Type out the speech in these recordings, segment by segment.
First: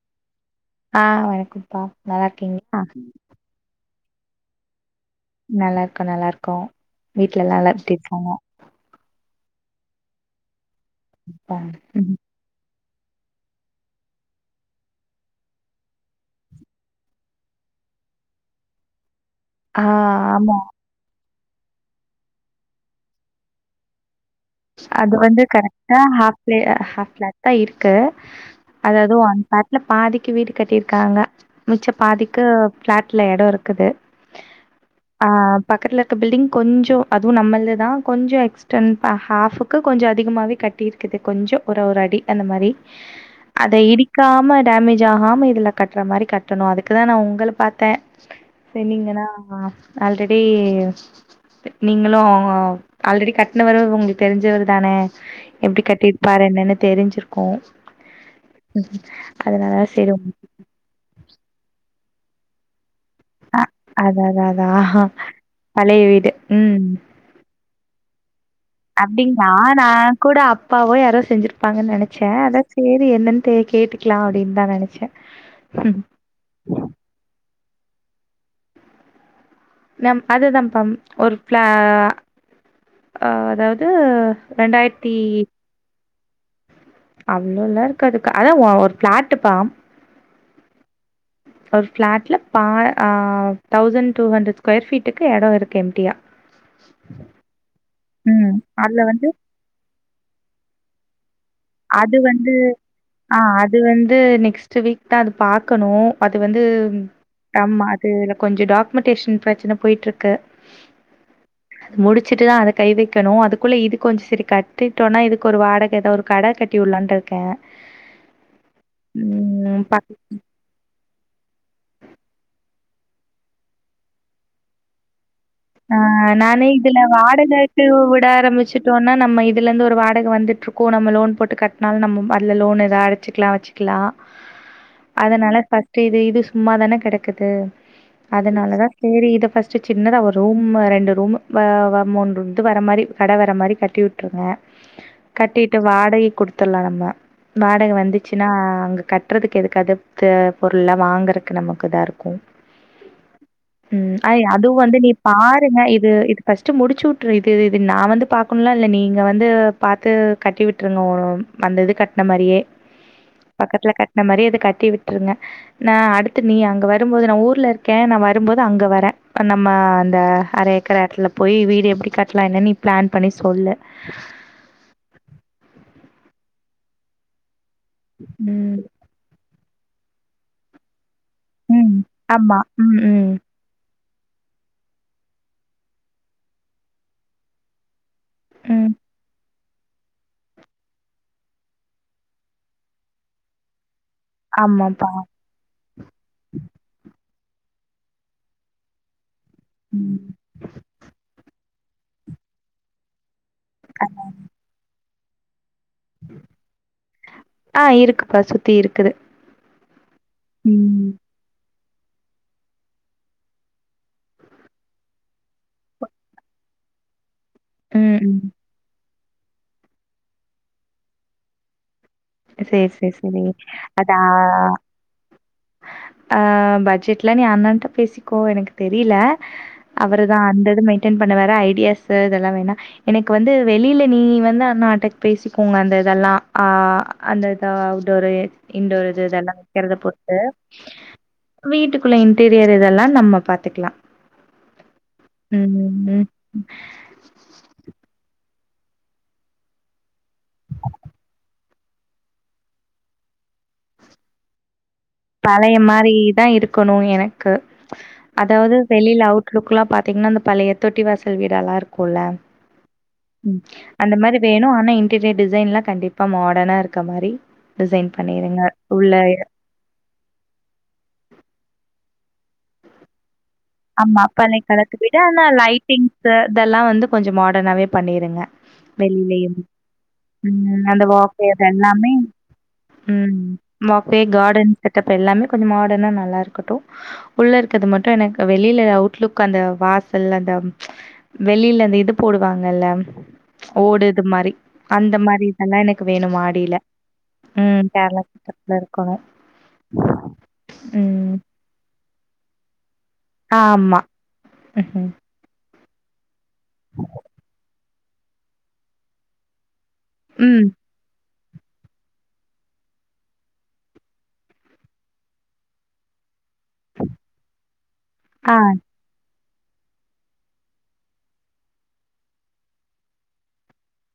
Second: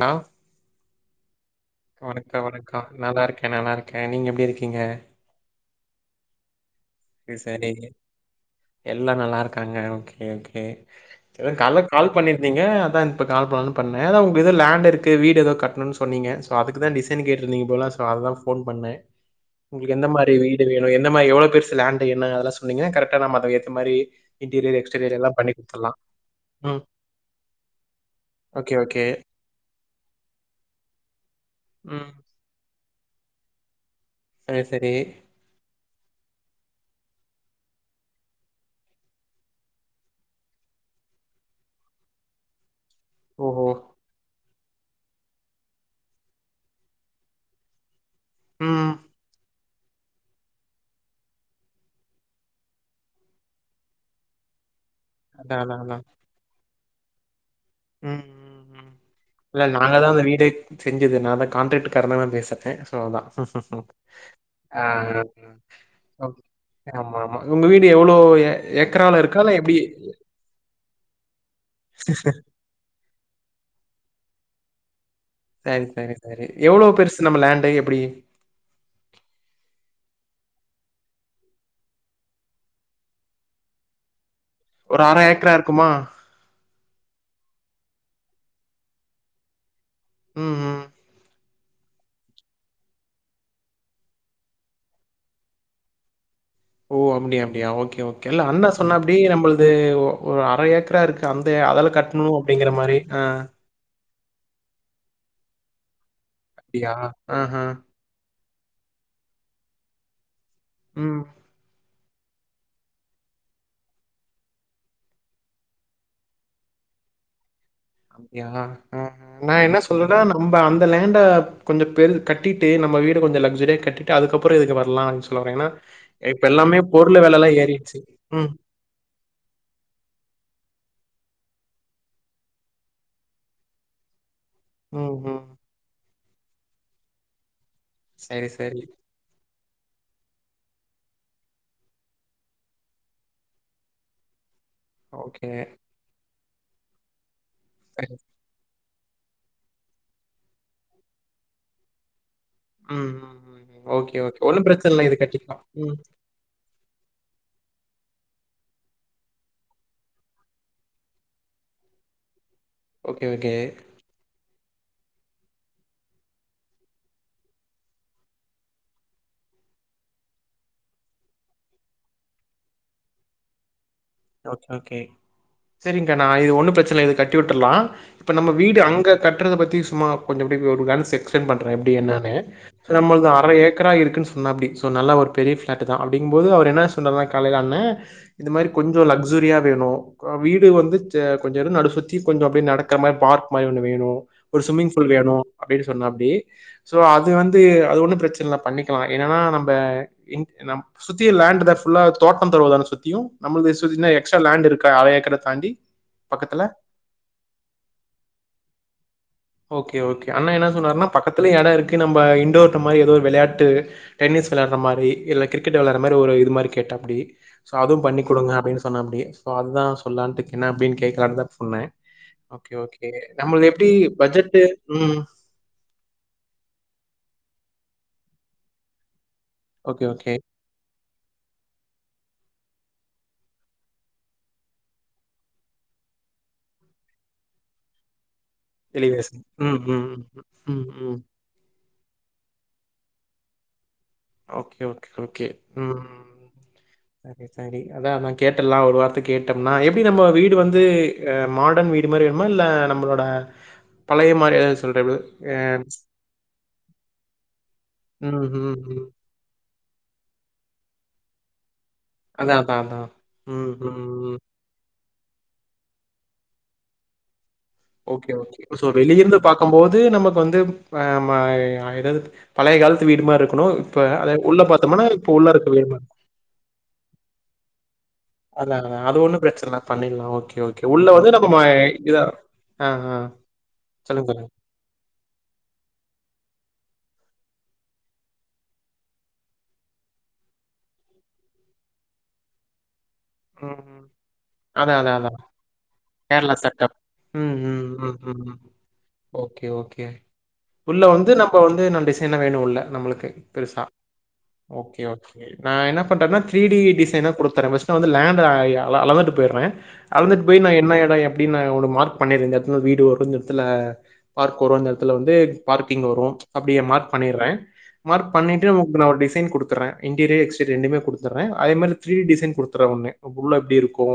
ணா ஆ வணக்கம்ப்பா நல்லா இருக்கீங்ளா நல்லாருக்கேன் நீங்க எப்டி இருக்கீங்க? நல்லாருக்கோ நல்லாருக்கோ இது சரிங் எல்லா நல்லா இருக்காங்க ஓகே ஓகே அப்பா. கால கால் ம். பண்ணி ங்க அதா இப்ப கால் பண்ணு பண்ணே உங்க ஏதோ லேண்ட் இருக்கு வீடு ஏதோ கட்ணுன்னு சொன்னீங்க ஒ அதுக்குதா டிசைன் கேட்ரிந்தீங்க போல சோ அதா போன் பண்ண ஆ உங்களுக்கு எந்த மாரி ஆமா வீடு வேணு எந்த மாரி எவ்ளோ பெருசு லேண்டு என்ன அதெல்லா சொன்னிங்க கரெட்டா நம்ம அதக் ஏத்த மாரி இன்டீரியர், அது எக்ஸ்டீரியர் எல்லாம் வந்து பண்ணி குடுத்துடலாம். கரெக்டா ஆப்ஃ லே ம். ஆப்ஃ ஃபிளாட் தா இருக்கு ஓகே, ஓகே. அதாது அந்த பாட்ல பாதிக்கு வீடு கட்டியிருக்காங்க மிச்ச ம். பாதிக் கு ஃபிளாட்ல எடோ இருக்குது அ சரி ஆ பக்கத்துல இருக்ற பில்டிங் கொஞ்சோ அதுவும் நம்மள்து தா கொஞ்சோ எக்ஸ்டன்ப்பா ஆஃபுக்கு கொஞ்சோ அதிகமாகவே கட்டிருக்குது கொஞ்சோ ஒரு ஒரு அடி அந்த மாரி ஓஹோ! அத இடிக்காம டேமேஜ் ஆகாம இதுல கட்டுற மாரி கட்டணு அதுக்குதா நா உங்கள பாத்தே ம். சென்னீங்கனா அஹ் ஆல்ரெடி நீங்களு ஆல்ரெடி கட்டன வர உங்ளுக் தெரிஞ்சவரு தானே அதான், அதான், எப்டி அதான். கட்டிருப்பாரு என்னன்னு தெரிஞ்சிருக்கோ ம் ம் இல்ல நாங்க தா சரி அந்த உங்க வீடு செஞ்சது நா தா கான்ட்ராக்ட் கார தா பேசிட்டே ஸோ அதா அ அதா அதா அதா ஆஹ் பழைய வீடு ம். ஆமா ஆமா உங்க வீடு எவ்ளோ ஏக்கரால இருக்கா? அப்டிங்களா இல்ல எப்டி? நா கூட அப்பாவோ யாரோ செஞ்சிருப்பாங்கன்னு நெனைச்சே அத செரி என்னன்ட்டு கேட்டுக்கலா அப்டின்னு தா நெனச்சே ஆ சரி சரி எவ்ளோ பெருசு நம்ம லேண்டு எப்டி நம் அதுதான்ப்பம் ஒரு ப்ளா அதாவது ஒரு அர ஏக்ரா இருக்குமா அவ்ளோலா இருக்காது அதா ஒரு பிளாட்டுப்பா ம் ம் ஒரு ஃபிளாட்ல பா ஆ தௌசண்ட் டூ ஹண்ட்ரட் ஸ்கொயர் ஃபீட்டுக்கு எடோ இருக்கு எம்டியா ஓ அப்டி அப்டியா ஓகே ஓகே இல்ல ம். அண்ணா அதுல சொன்னாப்டி வந்து நம்மளது ஒரு அர ஏக்கரா இருக்கு வந்தெ அதல அது கட்ணு வந்து அப்டிங்கிற மாரி ஆ ஆஹ் அது வந்து நெக்ஸ்ட் வீக் தா அது பாக்கணு அது வந்து அப்டியா? ஆஹ. ஆமா இதல கொஞ்சம் டாக்குமெண்டேஷன் பிரச்சன போயிட்ருக்கு ம் முடிச்சிட்டுதா அத கை வெக்கணு அதுக்குள்ள இது கொஞ்சம் சரி கட்டிட்டோனா இதுக்கு ஒரு வாடக ஏதாது ஒரு கட கட்டி வுட்லான்ட்டுருக்கே அப்டியா ஹா நா என்ன ம் ப சொல்றனா நம்ப அந் தலேண்ட கொஞ்ச பெரு கட்டிட்டு நம் வீடு கொஞ்ச லக்ஸொரியாக கட்டிட்டு அதுக்கப்புற இதுக்கு வரலா அப் சொல்வற ஏனா ஆஹ் நானே இதுல வாடகைக்கு ஏறிடுச்சு விட ம் ஆரம்பிச்சு சோன்னா நம்ம இதுலந்து ஒரு வாடகை வந்துட்டுருக்கோ நம்ம லோன் போட்டு கட்னாலு நம்ம அதுல லோனு எதாவது அடைச்சிக்லா வச்சுக்லா ம் ம் அதனால ஃபஸ்ட் இது இது சும்மாதானே கெடக்குது சரி சரி அதனாலதா செரி இத ஃபஸ்ட் சின்னதா ஒரு ரூம்ம ரெண்டு ரூம் வா வ [unintelligible] வர மாரி கட வர மாரி கட்டிவுட் உட்ருவே ஓகே கட்டிட்டு வாடகை குடுத்துட்லா நம்ப வாடக சரி வந்துச்சு னா அங்க கட்டறதுக்கு எதுக்கு அதுப்து பொருள்லா வாங்குறக்கு நமக்கு இதா இருக்கு ம் ம் ம் ஓகே ஓகே அய் ஒன்னும் அது பிரச்சன வந்து இல்ல நீ இது கட்டிக்கலா பாருங்க ம் இது இது ஃபஸ்ட்டு முடிச்சு விட்ரு இது இது நா வந்து பாக்கணும்லா இல்ல நீங்க வந்து பாத்து கட்டி விட்டுருங்கோ மேடோ அந்த இது கட்ன மாரியே ஓகே ஓகே பக்கத்துல கட்ன மாரியே இது கட்டி விட்டுருங்க நா அடுத்து நீ அங்க வரும்போது நா ஊர்ல இருக்கே நா வரும்போது அங்க வர அப்ப நம்ம அந்த அர ஏக்கர எடத்துல போய் வீடு எப்டி கட்லா என்னன் நீ பிளான் பண்ணி சொல்லு ஓகே ஓகே சரிங்க்கா நா இது ஒண்ணு பிரச்சன இது கட்டி விட்டுர்லா இப்ப நம்ம ம். வீடு அங்க கட்றத பத்தி சும்மா கொஞ்ச அப்டி ஒரு க்ளான்ஸ் செக் சென்ட் பண்ற எப்டி ம். என்னானு ஆமா. சோ ம். நம்மளுது ம். அர ஏக்கரா இருக்குன்னு சொன்னாப்டி சோ நல்ல ஒரு பெரிய பிளாட்டு தா அப்டிங்கம்போது அவர் என்ன சொன்னார்னா காலையில அண்ணே இது மாரி ம். கொஞ்சோ லக்சுரியா வேணு ஆ வீடு வந்து ச கொஞ்ச அத சுத்தி கொஞ்ச அப்டியே நடக்கற மாரி பார்க் மாரி ஒண்ணு வேணு ஒரு ஸ்விம்மிங் ஆமாப்பா. ஃபூல் வேணு அப்டின்னு சொன்னாப்டி சோ அது வந்து அது ஒண்ணு பிரச்சன இல்ல பண்ணிக்கலா என்னன்னா நம் ப ம். இன்ட் நம் சுத்தியு லேண்டு தா ஃபுல்லா தோட்டம் தொறவுதான சுத்தியு நம்மளுது [unintelligible] எக்ஸ்ட்ரா லேண்டு இருக்கா அர ஏக்கர தாண்டி பக்கத்துல ஆ இருக்குப்பா சுத்தி இருக்குது ஓகே ஓகே அண்ண என்ன சொன்னாருன்னா ம். பக்கத்துல எடோ இருக்கு நம்ப இன்டோர்ட்ட மாரி ஏதோ ஒரு வெளையாட்டு டென்னிஸ் வெளாட்ற மாரி இல்ல கிரிக்கெட் வெளாட்ற மாரி ஒரு இது மாரி கேட்டாப்டி சோ அதுவு ம். பண்ணி ம். கொடுங்க அப்டின்னு சொன்னாப்டி சோ அதுதா சொல்லான்ட்டு என்ன அப்டினு கேக்கலான்தா சொன்னே ஓகே சரி, ஓகே சரி, சரி. நம்மளுது எப்டி அதா பட்ஜெட்டு ம் ஆ பட்ஜெட்லா நீ அண்ணன்ட்ட பேசிக்கோ எனக்கு தெரில ஓகே ஓகே அவருதா அந்தது மெயின்டன் பண்ணுவாரு ஐடியாஸ் இதெல்லா வேணா எனக்கு வந்து வெளில நீ வந்து அண்ணாட்ட பேசிக்கோங்க அந்த இதெல்லா ஆ அந்த இதா அவுட்டோரு இன்டோர் இது டெலிவேஷன் இதெல்லா ம் வக்கிறத ம் பொருத்து ம் ம் வீட்டுக்குள்ள இன்டீரியர் இதெல்லா நம்ம பாத்துக்கலா ஓகே ஓகே ஓகே ம் சரி சரி அதா நா கேட்டல்ல ஒரு வார்த்த கேட்டோம்னா எப்டி நம்ம வீடு வந்து ஆ மாடன் வீட் ட்டு மாரி வேணுமா இல்ல நம்மளோட பழைய மாரி எதாது சொல்ற பழைய மாரி தா இருக்கணு எனக்கு ம், அதாவது ம், ம். வெளில அவுட் லுக்லா பாத்தீங்கன்னா அந்த பழைய தொட்டி வாசல் வீடல்லா இருக் குல்ல அதான், அதான், அதான். ம் அந்த ம். மாரி வேணு ஆனா இன் டிரியர் டிசைன்லா கண்டிப்பா மாடர்னா இருக்க மாரி டிசைன் பண்ணிருங்க உள்ள க்கம் போது நமக்கு வந்து ஆ ம ஏ ஏதாவது பழைய காலத்து வீடு மாரி இருக்கணு ஆமா பழய காலத்து வீடு ஆனா ஆமா பழைய காலத்து வீடு ஆனா மாரி லைட்டிங்ஸு இதெல்லா வந்து கொஞ்ச மாடர்னாவே பண்ணிருங்க அதான், அதான். அது ஒண்ணும் வெளிலேயும் பிரச்சனை இல்ல. பண்ணிடலாம். Okay, okay. ம் அந்த உள்ள வந்து நம்ம வாக்கு ம அது எல்லாமே இதா ஆ, ஆ. ம் மாப்பே சொல்லுங்க, சொல்லுங்க. கார்டன் செட்டப் எல்லாமே கொஞ்ச மாடனா நல்லா இருக்கட்டு உள்ள இருக்கறத மட்டும் எனக் வெளியில அவுட்லுக் அந்த வாசல் அந்த வெளியில அந்த இது போடுவாங்கல்ல ம், ம். ஓடு இது மாரி அதான், அந்த அதான், அதான். மாரி இதெல்லா எனக்கு வேணு மாடில ம் கேரளா கெட்டப்ல இருக்கணு ஓகே, ஓகே. உள்ள வந்து நம்ப வந்து ந டிசைனா வேணு உள்ள நம்மளுக்கு பெருசா. ஆமா ஓகே, ஓகே நா என்ன பண்றேன்னா த்ரீடி டிசைனா குடுத்தற ஃபஸ்ட்டு வந்து லேண்டு நா அ எ அளந்துட்டு போய்றே அளந்துட்டு போயி ம். நா என்ன எடோ எப்டின்னு நா ஒரு மார்க் பண்ணிற இந்த எடத்துல வீடு வரு இந்த எடத்துல பார்க் வரு அந்த எடத்துல வந்து பார்க்கிங் வரு அப்டியே மார்க் பண்ணிறே மார்க் ஆ, பண்ணிட்டு உனக்கு நா ஒரு டிசைன் குடுத்துர்றே இன்டீரியர் எக்ஸ்டீரியர் ரெண்டுமே குடுத்துர்றே அதே மாரி த்ரி டிசைன் குடுத் அப்றோ ஒன்னு உள்ள எப்டி இருக்கு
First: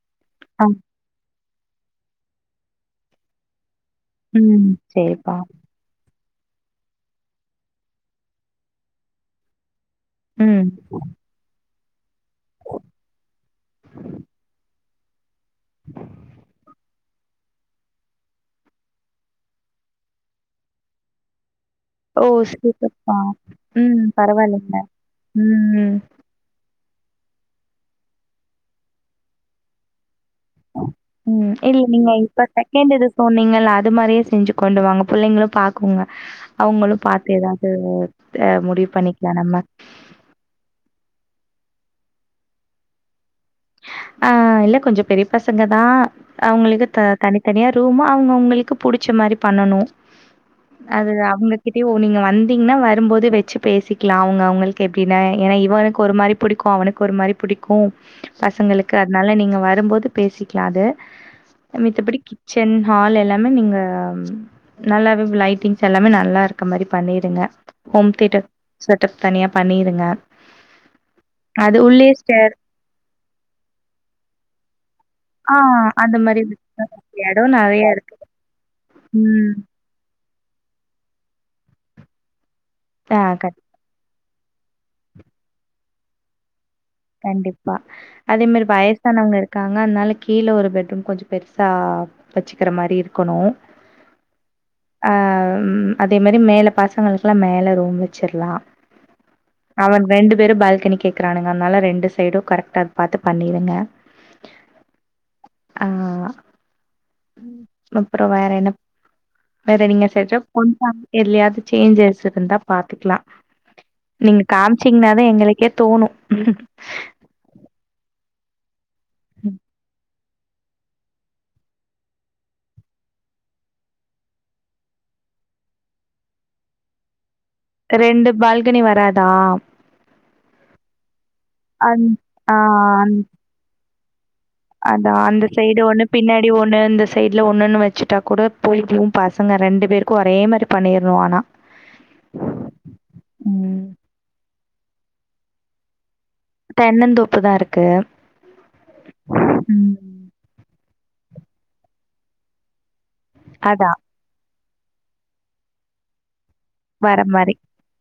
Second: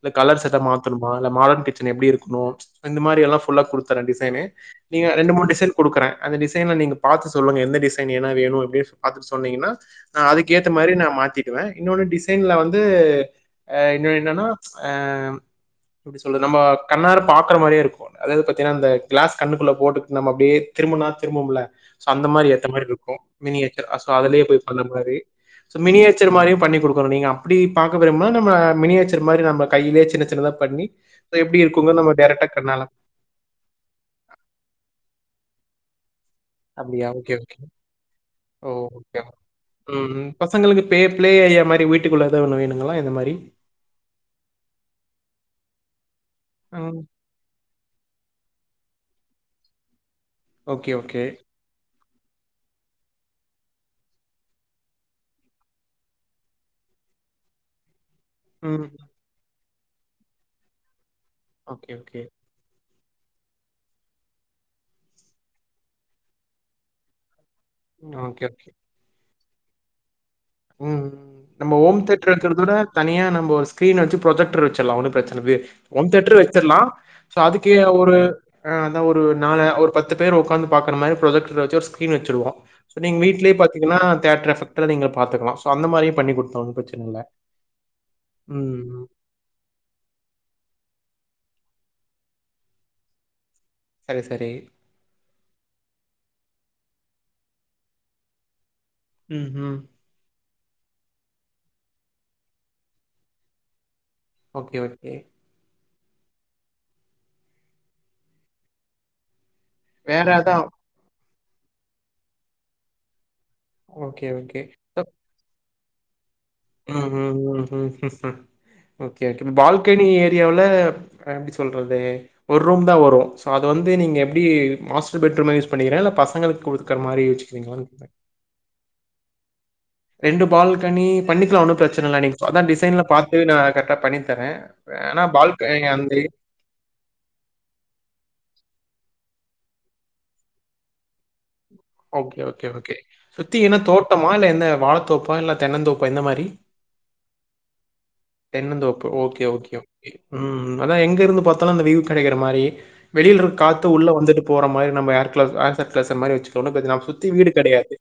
இல்ல கலர்ஸ் செட்ட ஆ. மாத்தணுமா இல்ல மாடதிட் கிச்சன் எப்டி இருக்கணு இந்த மாரி எல்லா புல்லா குடுத்துர்றே டிசைனு ம். நீங்க ரெண்டு சரிப்பா. மூணு டிசைன் குடுக்குறே அந்த டிசைன நீங்க பாத்து சொல்லுங்க எந்த டிசைன் என்ன வேணு அப்டின்னு பாத்துட்டு சொன்னீங்கன்னா நா ம். அதுக்கேத்த மாரி நா மாத்திட்டுவே இன்னொன்னு டிசைன்ல வந் த்து அ இன்னொனு என்னனா அ எப்டி சொல்றது நம்போ கண்ணாற பாக்குற மாரியே இருக்கு அதாது பாத்தீங்கன்னா இந்த க்ளாஸ் கண்ணுக்குள்ள போட்டுகுட் நம்ப அப்டியே திரும்புனா திரும்புவோம்ல சோ அந்த ஓ! மாரி ஏத்த மாரி இருக்கு சூப்பர்ப்பா. மினியேச்சர் அ ம். சோ அதுலயே பரவாயில்லைங்க. உக்காந்த மாரி சோ ம். மினியே யேசர் மாரியு பண்ணி குடுக்குறோ நீங்க அப்டி பாக்க விரும்புனா நம்ம மினியேச்சர் மாரி நம்ம கையிலே சின்ன சின்னதா பண்ணி அது எப்டி இருக்குங்கனு நம்ம டெரக்ட்டா கண்ணால சொன்னிங்கல அது மாரியு செஞ்சு கொண்டு வாங்க புள்ளைங்களு பாக்குங்க அவுங்களு அப்டியா பாத்து ஓகே ஓகே எதாவது அ ஓ முடிவு ஓகே பண்ணிக்லா நம்ம ம் ம் பசங்களுக்கு பே ப்ளே ஏரியா மாரி வீட்டுக்குள்ள எதா ஒன்னு வேணுங்களா இந்த மாரி ஆ இல்ல கொஞ்ச பெரிய பசங்கதா அவுங்களுக்கு த ம் தனித்தனியா ரூமு அவுங்க அவுங்களுக்கு புடிச்ச மாரி பண்ணனு ஓகே அது ஓகே அவுங்க கிட்டயு நீங்க வந்தீங்கன்னா வரும்போது வச்சு பேசிக்லா அவுங்க அவுங்களுக்கு எப்டின்னா ஏன்னா இவனுக்கு ஒரு மாரி புடிக்கு அவனுக் க்கு ஒரு மாரி புடிக்கு ம் பசங்களுக்கு அதுனால நீங்க வரும்போது பேசிக்லா அது ஓகே ஓகே மித்தபடிக்கி கிச்சன் ஹால் எல்லாமே நீங்க ம் நல்லாவே லைட்டிங்ஸ் எல்லாமே நல்லா இருக்க மாரி பண்ணிருங்க home theatre okay okay setup தனியா பண்ணிருங்க ம் நம்ப அது ஹோம் உள்ளயே தியேட்டர் ஸ்டேர் இருக்குறத வுட தனியா நம்ப ஒரு ஸ்கிரீன் வச்சு ப்ரொஜெக்டர் வச்சுர்லா ஒன்னு ப்ச்சனை எத்தன ஆ பேர் ஹோம் அந்த தேட்டரு மாரி வச்சிர்லா சோ இடம் அதுக்கு நெறைய இருக்கு. ஒரு அ அதா ஒரு ம். நால ஒரு பத் பத்து பேரு உக்காந்து பாக்குற மாரி ப்ரொஜெக்டர வச்சு ஒரு ஸ்கிரீன் வச்சுருவோ நீங்க ஆ கண்டிப்பா. வீட்லயே பாத் தீங்கனா தேட்ரு எபெக்ட்ல நீங்க பாத்துக்கலா சோ அந்த மாதிரியு பண்ணி குடுத்துர்லா ஒன்னு ப்ரச்சன கண்டிப்பா அதே மாரி வயசானவுங்க இருக் இருக்காங்க அதுனால கீழ ஒரு பெட்ரூம் கொஞ்ச பெருசா வச்சுக்குற மாரி இருக்கணு சரி சரி ஆ அதே மாரி மேல பசங்களுக்குல்லா மேல ரூம் வச்சுர்லா ம்ஹ்ம். அவன் ரெண்டு பேரும் பால்கனி கேக்குறானுங்க நல்லா ரெண்டு சைடும் கரெக்டா பாத்து பண்ணிருங்க ஓகே ஓகே ஆ அப்றோ வேற என்னப் வேற நீங்க செச்ச கொண்டு வாங்க கொஞ்ச எதுலையாது சேஞ்சஸ் இருந்தா பாத்துக்லா ஓகே, நீங்க ஓகே. காமிச்சிங்னாதா எங்களுக்கே தோணு ம் ம் ம் ம் ம் ஓகே ஓகே பால்கனி ஏரியாவுல நா எப்டி சொல்றது ஒர் ரூம்தா வரு சோ அது வந்து நீங்க எப்டி மாஸ்டர் பெட்ரூம்மா யூஸ் பண்ணிக்கிற இல்ல பசங்களுக்கு குடுக்குற மாரி யோசிக்கிறீங்களான்னு கேட்டே ரெண்டு பால்கனி வராதா ரெண்டு பால்கனி பண்ணிக்லா ஒன்னு அந் ப்ரச்சன இல்ல நீங்க அதா டிசைன்ல பாத்து நா கரெக்டா பண்ணி தரே அதா ஆனா அந்த சைடு பால்கனி ஒண்ணு அந்த பின்னாட் னாடி ஒண்ணு இந்த சைட்ல ஒண்ணுன்னு வச்சுட்டா கூட போயித்து பசங்க ரெண்டு பேருக்கு ஒரே மாரி பண்ணீர்னு ஆனா ஓகே ஓகே ஓகே சுத்தி என்ன ம். தோட்டமா இல்ல எந்த வாழத்தோப்பா இல்ல தென்னந்தோப்பா இந்த மாரி தென்னந்தோப்புதா இருக்கு தென்னந்தோப்பு ஓகே ஓகே ம் ஓகே ம் அதா எங்க இருந்து பாத்தாலு அந்த வியூ கெடைக்கிற மாரி வெளியில இருக் காத்து அதான் உள்ள வந்துட்டு போற மாரி நம்ம ஏர்குல ஏர் சர்குலேஷன் மாரி வெச்சு ஒன்னு பிரச்சன வர சுத்தி வீடு மாரி. கெடையாது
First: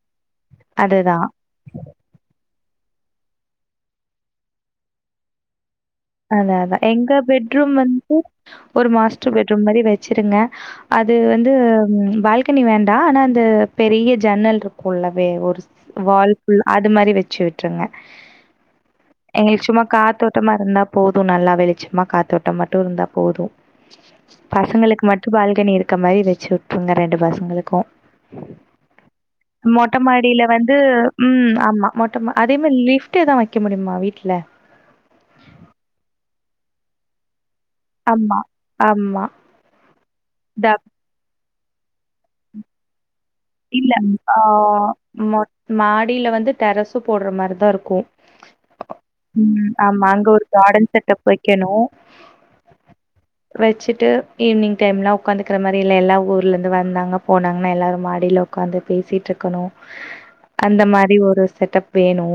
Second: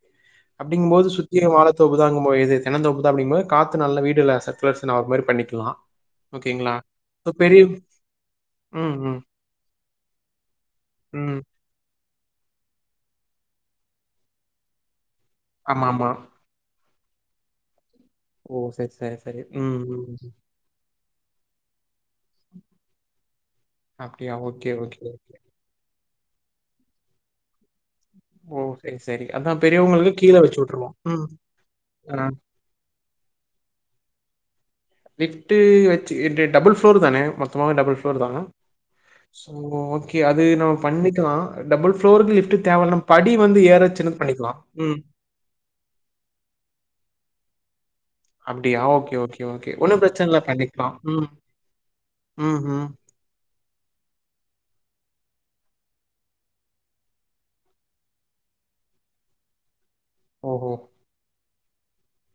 அப்டிங்கும்போது அதுதான். சுத்தி வாழ தோப்புதாங்கும் போது இது தென்னந்தோப்பு தா அப்டிங்கும்போது காத்து நல்ல வீடுல சர்குலேஷன் ஆகு மாரி பண்ணிக்குலா அதா அதா எங்க பெட்ரூம் வந்து ஒரு ம் ம் மாஸ்டர் பெட்ரூம் மாரி வெச்சிருங்க அது ம் வந்து பால் கனி வேண்டா ஆனா அந்த பெரிய ஜன்னல்ருக்குள உள்ளவே ஒரு ஆமா ஆமா வால் உள் அது மாரி வெச்சு விட்ருங்க ஓ சரி சரி சரி எங்களுக்கு ம் சும்மா ம் ம். காத்தோட்டமா இருந்தா போது நல்லா வெளிச்சமா காத்தோட்ட மட்டு இருந்தா போது அப்படியா ஓகே ஓகே பசங்களுக்கு மட்டு ஓகே பால்கனி இரு க மாரி வெச்சு வுட்ருங்க ரெண்டு பசங்களுக்கு ஓ சரி சரி அதான் பெரியவங்களுக்கு கீழே மொட்டமாடியில வச்சு வந்து விட்டுருவோம் ம் ஆமா மொட்டமா அ அதே மா லிஃப்ட் எதா வைக்க முடியுமா வீட்ல லிஃப்ட்டு வெச்சு இது டபுள் ஃப்ளோர் தானே மொ த்தமாவே டபுள் ஃப்ளோர் தா ஆமா ஆமா சோ ஓகே அது த நம்ம பண்ணிக்கலா டபுள் ஃப்ளோருக்கு லிஃப்ட் தேவனா படி வந்து ஏற இல்ல சின்னது ஆ பண்ணிக்கலாம் ம் மொ மாடியில வந்து டெரஸு போடுற மாரிதா இருக்கு அப்படியா ஓகே ஓகே ஓகே ம் ஒன்றும் ஆமா அங்க பிரச்சனை இல்லை ஒரு கார்டன் பண்ணிக்கலாம் செட்டப் ம் வைக்கணு ம் ஹும் வெச்சிட்டு ஈவினிங் டைம்லா உகீகாந்துக்குற மாரி இல்ல எல்லா ஊர்ல இருந்து வந்தாங்க போனாங்கன்னா எல்லாரு மா டில உக்காந்து பேசிட்டு இருக்கணு ஓஹோ! அந்த மாரி ஒரு செட்டப் வேணு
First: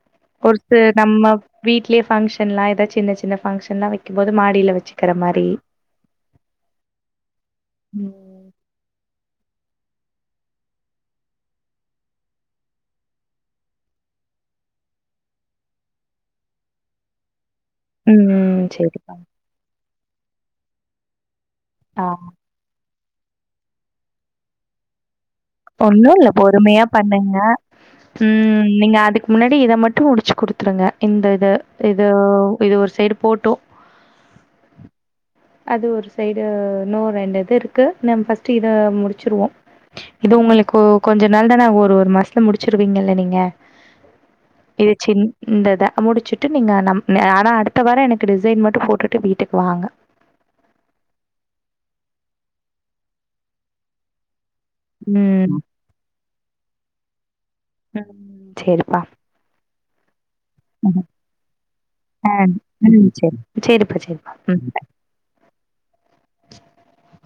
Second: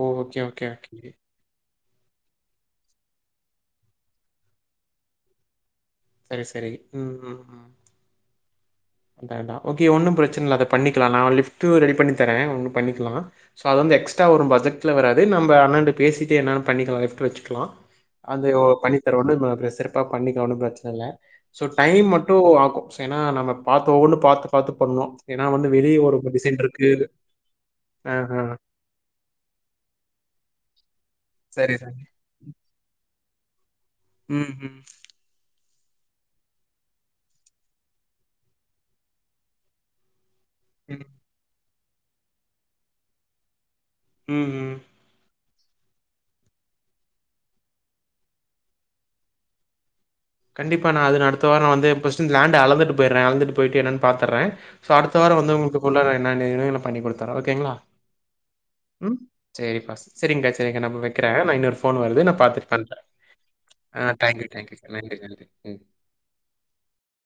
ஓ ஓகே ஒரு ஓகே சி ஓகேங்க நம்ம வீட்லயே ஃபங்கஷன்ல்லா ஏதா சின்ன சின்ன ஃபங்க்ஷன்லா வைக்கும் போது மாடியில வெச்சுக்குற மாரி சரி சரி ம் ம் ம் ம் அடடா ஓகே ஒன்னு பிரச்சன இல்ல அத பண்ணிக்கலா நா லிஃப்ட் ரெடி பண்ணி தரே ஒண்ணு பண்ணிக்கலா சோ அது வந்து எக்ஸ்ட்ரா வரு பட்ஜெட்ல வராது நம்ப அண்ணன்ட பேசிட்டு என்னானு பண்ணிக்கலா லிஃப்ட் வெச்சுக்கலா அது ஒ ம் சேரிப்பா பண்ணித்தருவோண்ணு ம் ப்ற சிறப்பா பண்ணிக்கலா ஒண்ணு பிரச்சன இல்ல சோ ஆ டைம் மட்டு ஆகு சொ ஏன்னா நம்ம பாத்து ஒவ்வொனு பாத்து பாத்து பண்ணு ஒண்ணு இல்ல பொறுமையா பண்ணுங்க ஆஹ. ம் நீங்க அதுக்கு முன்னாடி இத மட்டு முடிச்சு குடுத்துருங்க இந்த இது சரி, சரி. இது இது ஒரு சைடு போட்டு ம் ஹ்ம் அது ஒரு சைடு இன்னொ ரெண்டு இது இருக்கு நம்ப ஃபஸ்ட்டு இத முடிச்சுருவோ இது உங்களுக்கு ம், கொஞ்ச நாள் தானே ஆகு ஒரு ஒரு மாசத்துல முடிச்சிருவீங்கல்ல நீங்க ம் ம் இது சின் இந்தத முடிச்சுட்டு நீங்க நம் ஆனா அடுத்த வார எனக்கு டிசைன் மட்டு போட்டுட்டு வீட்டுக்கு வாங்க கண்டிப்பா நா அது அடுத்த வாரோ வந்து ஃபஸ்ட் லேண்ட அலந்துட்டு போய்றே அழந்துட்டு போயிட்டு என்னனு பாத்துறே சோ அடுத்த வார ம் வந்து உங்கள்க்கு ஃபுல்லா நா என்னென்ன வேணுனு பண்ணி கொடுத்தறே ஓகேங்ளா ம் சரிப்பா செரிப்பா செரிங்கக்கா சரிங்க நா ம். வைக்கிறே நா இன்னொரு ஃபோன் வருது ஆ. நா பாத்தட்டு பண்றே ம். சரி. சரிப்பா, ஆ சரிப்பா. தேங்க்யூ ம். தேங்க்யூ நன்றி நன்றி ம்